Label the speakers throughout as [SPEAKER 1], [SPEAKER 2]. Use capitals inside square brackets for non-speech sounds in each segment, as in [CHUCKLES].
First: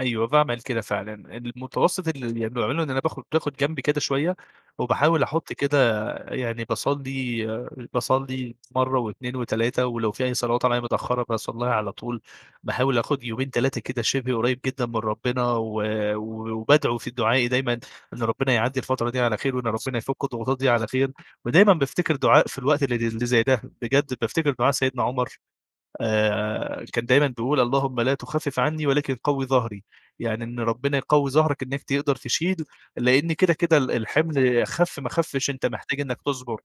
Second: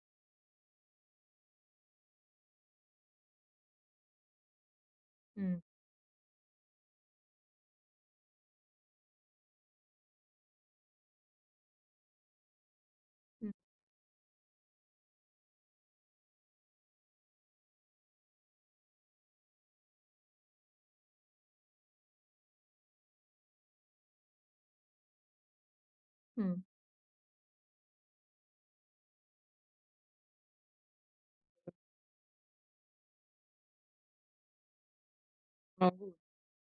[SPEAKER 1] أيوه باعمِل كده فعلًا، المتوسط اللي باعمله يعني إن أنا باخد باخد جنب كده شوية، وباحاول أحط
[SPEAKER 2] إمم.
[SPEAKER 1] كده يعني باصلّي باصلّي مرة و2 و3 ولو في أي صلوات عليّا متأخرة باصليها على طول، باحاول آخد يومين،
[SPEAKER 2] إمم.
[SPEAKER 1] 3 كده شِبه قريب جدًا من ربنا، و وبادعو في دعائي دايمًا إن ربنا يعدّي الفترة دي على خير، وإن ربنا يفك الضغوطات دي على خير. ودايمًا بافتكر دعاء في الوقت اللي اللي زي ده بجد بافتكر دعاء سيدنا عمر
[SPEAKER 2] إمم.
[SPEAKER 1] آآ كان دايمًا بيقول "اللهم لا تخفف عنّي، ولكن قوي ظهري." يعني إن ربنا يقوي ظهرك
[SPEAKER 2] [UNINTELLIGIBLE]
[SPEAKER 1] إنك تقدر تشيل، لإن كده كده ال الحِمل خف ما خفش أنت محتاج
[SPEAKER 2] [UNINTELLIGIBLE]
[SPEAKER 1] إنك تصبر.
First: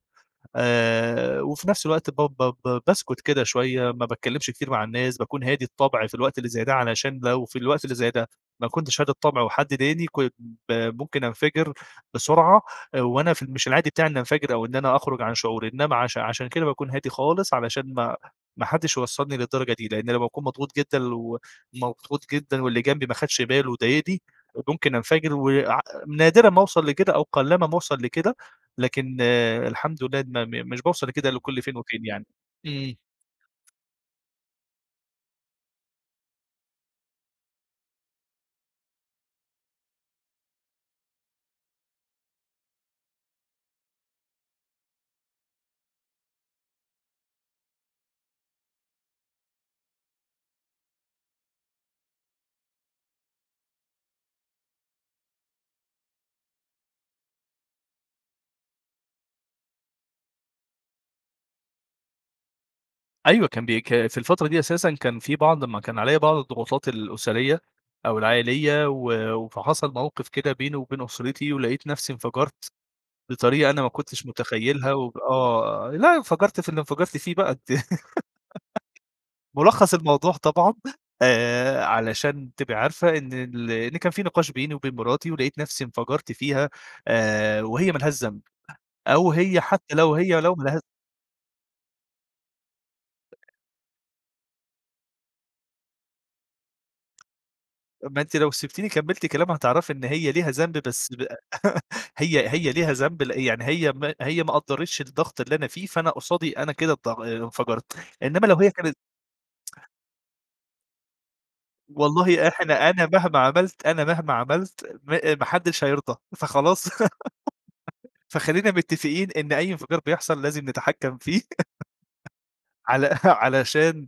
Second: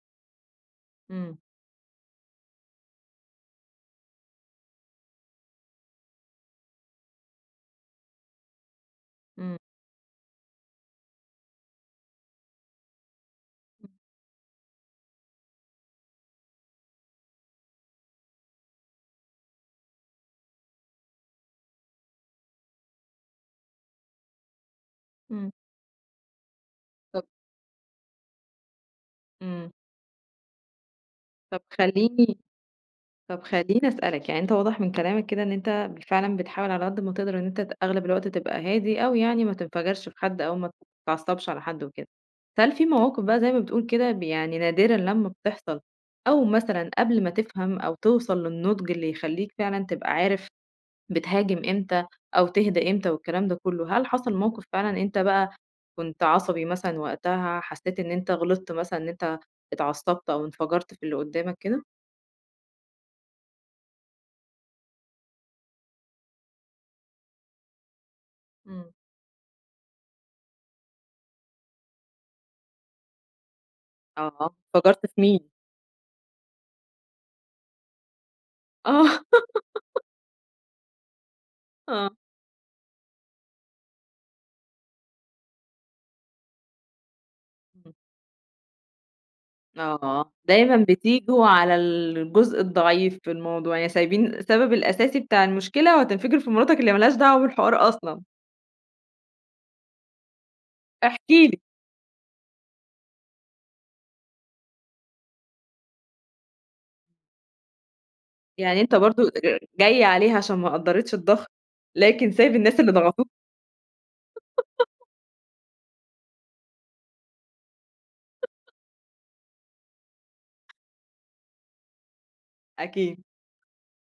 [SPEAKER 2] إمم.
[SPEAKER 1] آآ، وفي نفس الوقت ب ب ب باسكت كده شوية، ما باتكلمش كتير مع الناس، باكون هادي الطبع في الوقت اللي زي ده علشان لو في الوقت اللي زي ده ما كنتش هادي الطبع،
[SPEAKER 2] إمم.
[SPEAKER 1] وحد ضايقني كن ب ممكن انفجر بسرعة، آآ، وأنا في مش العادي
[SPEAKER 2] [UNINTELLIGIBLE]
[SPEAKER 1] بتاعي إني انفجر أو إن أنا أخرج عن شعوري، إنما عش عشان كده باكون هادي خالص، علشان ما ما حدش يوصلني للدرجة دي، لإن لمّا بأكون مضغوط جدًا، ومضغوط جدًا واللي جنبي ما خدش باله وضايقني، ممكن انفجر و
[SPEAKER 2] إمم.
[SPEAKER 1] ع نادرًا ما أوصل لكده، أو
[SPEAKER 2] [UNINTELLIGIBLE]
[SPEAKER 1] قلّما ما أوصل لكده، لكن
[SPEAKER 2] إمم.
[SPEAKER 1] الحمد لله، م م مش باوصل لكده إلّا
[SPEAKER 2] طَب
[SPEAKER 1] كل فين وفين يعني.
[SPEAKER 2] خليني
[SPEAKER 1] إمم.
[SPEAKER 2] طَب خليني أسألك يعني أنت واضح من كلامك كده إن أنت بال فعلًا بتحاول على قد ما تقدر إن أنت ت أغلب الوقت تبقى هادي أوي يعني ما تنفجرش في حد، أو ما تتعصبش على حد وكده، فهل في مواقِف بقى زي ما بتقُول كده ب يعني نادرًا لمّا بتحصل، أو مثلًا قبل ما تفهم أو توصل للنضج اللي يخليك فعلًا تبقى عارف بتهاجم إمتى أو تهدا إمتى والكلام ده كله، هل حصل موقِف فعلًا أنت بقى كنت عصبي مثلًا وقتها، حسيت إن أنت غلطت مثلًا إن أنت اتعصبت، أو انفجرت في اللي قدّامك كده؟
[SPEAKER 1] أيوه كان بي ك في الفترة دي أساسًا كان في بعض ما كان عليّا بعض الضغوطات الأسرية أو العائلية،
[SPEAKER 2] إمم.
[SPEAKER 1] و وفحصل موقِف كده بيني وبين أسرتي، ولقيت نفسي انفجرت بطريقة أنا ما كنتش
[SPEAKER 2] آه،
[SPEAKER 1] متخيلها،
[SPEAKER 2] انفجرت
[SPEAKER 1] و
[SPEAKER 2] في مين؟
[SPEAKER 1] آه لأ انفجرت في اللي انفجرت فيه بقى أنتِ
[SPEAKER 2] آه.
[SPEAKER 1] [GIGGLES] ملخّص
[SPEAKER 2] [GIGGLES]
[SPEAKER 1] الموضوع طبعًا آآ
[SPEAKER 2] آه.
[SPEAKER 1] علشان تبقى عارفة إن ال إن كان في نقاش بيني وبين مراتي، ولقيت نفسي انفجرت فيها آآ وهي
[SPEAKER 2] [UNINTELLIGIBLE]
[SPEAKER 1] ما لهاش ذنب، أو هي حتى لو
[SPEAKER 2] آه،
[SPEAKER 1] هي لو
[SPEAKER 2] دايمًا
[SPEAKER 1] مله
[SPEAKER 2] بتيجوا على الجزء الضعيف في الموضوع، يعني سايبين السبب الأساسي بتاع المشكلة، وهتنفجر في مراتك اللي ما لهاش دعوة بالحوار
[SPEAKER 1] ما
[SPEAKER 2] أصلًا.
[SPEAKER 1] أنتِ لو سِبتيني كملت كلام هتعرفي إن هي ليها ذنب بس
[SPEAKER 2] احكِ
[SPEAKER 1] بقى
[SPEAKER 2] لي.
[SPEAKER 1] [LAUGHS] هي هي ليها ذنب ل يعني هي ما هي ما قدرتش الضغط اللي أنا فيه، فأنا قصادي أنا كده الض انفجرت [TSK] إنما لو هي
[SPEAKER 2] يعني أنت
[SPEAKER 1] كانت
[SPEAKER 2] برضه أ أ
[SPEAKER 1] [TSK]
[SPEAKER 2] جاي عليها عشان ما قدّرتش الضغط، لكن
[SPEAKER 1] والله
[SPEAKER 2] سايب الناس
[SPEAKER 1] إحنا
[SPEAKER 2] اللي
[SPEAKER 1] أنا
[SPEAKER 2] ضغطوك.
[SPEAKER 1] مهما عملت أنا مهما عملت
[SPEAKER 2] [GIGGLES]
[SPEAKER 1] م آآ، ما حدش هيرضى، فخلاص [GIGGLES] فخلينا
[SPEAKER 2] [CHUCKLES]
[SPEAKER 1] متفقين إن أي انفجار بيحصل لازم نتحكم فيه، [LAUGHS] على
[SPEAKER 2] أكيد.
[SPEAKER 1] [CHUCKLES] علشان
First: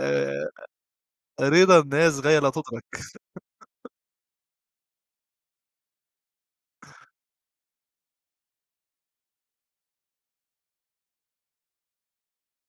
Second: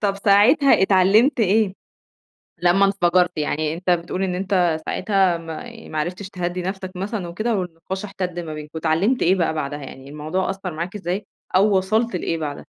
[SPEAKER 2] طَب ساعتها اتعلمت إيه؟
[SPEAKER 1] رضا الناس غاية لا تُدرك.
[SPEAKER 2] لمّا انفجرت، يعني أنت
[SPEAKER 1] [CHUCKLES]
[SPEAKER 2] بتقول إن أنت ساعتها ما ما عرفتش تهدّي نفسك
[SPEAKER 1] [CHUCKLES]
[SPEAKER 2] مثلًا وكده، والنقاش احتد ما بينكم. اتعلمت إيه بقى بعدها، يعني الموضوع أثّر معاك إزاي؟ أو وصلت لإيه بعدها؟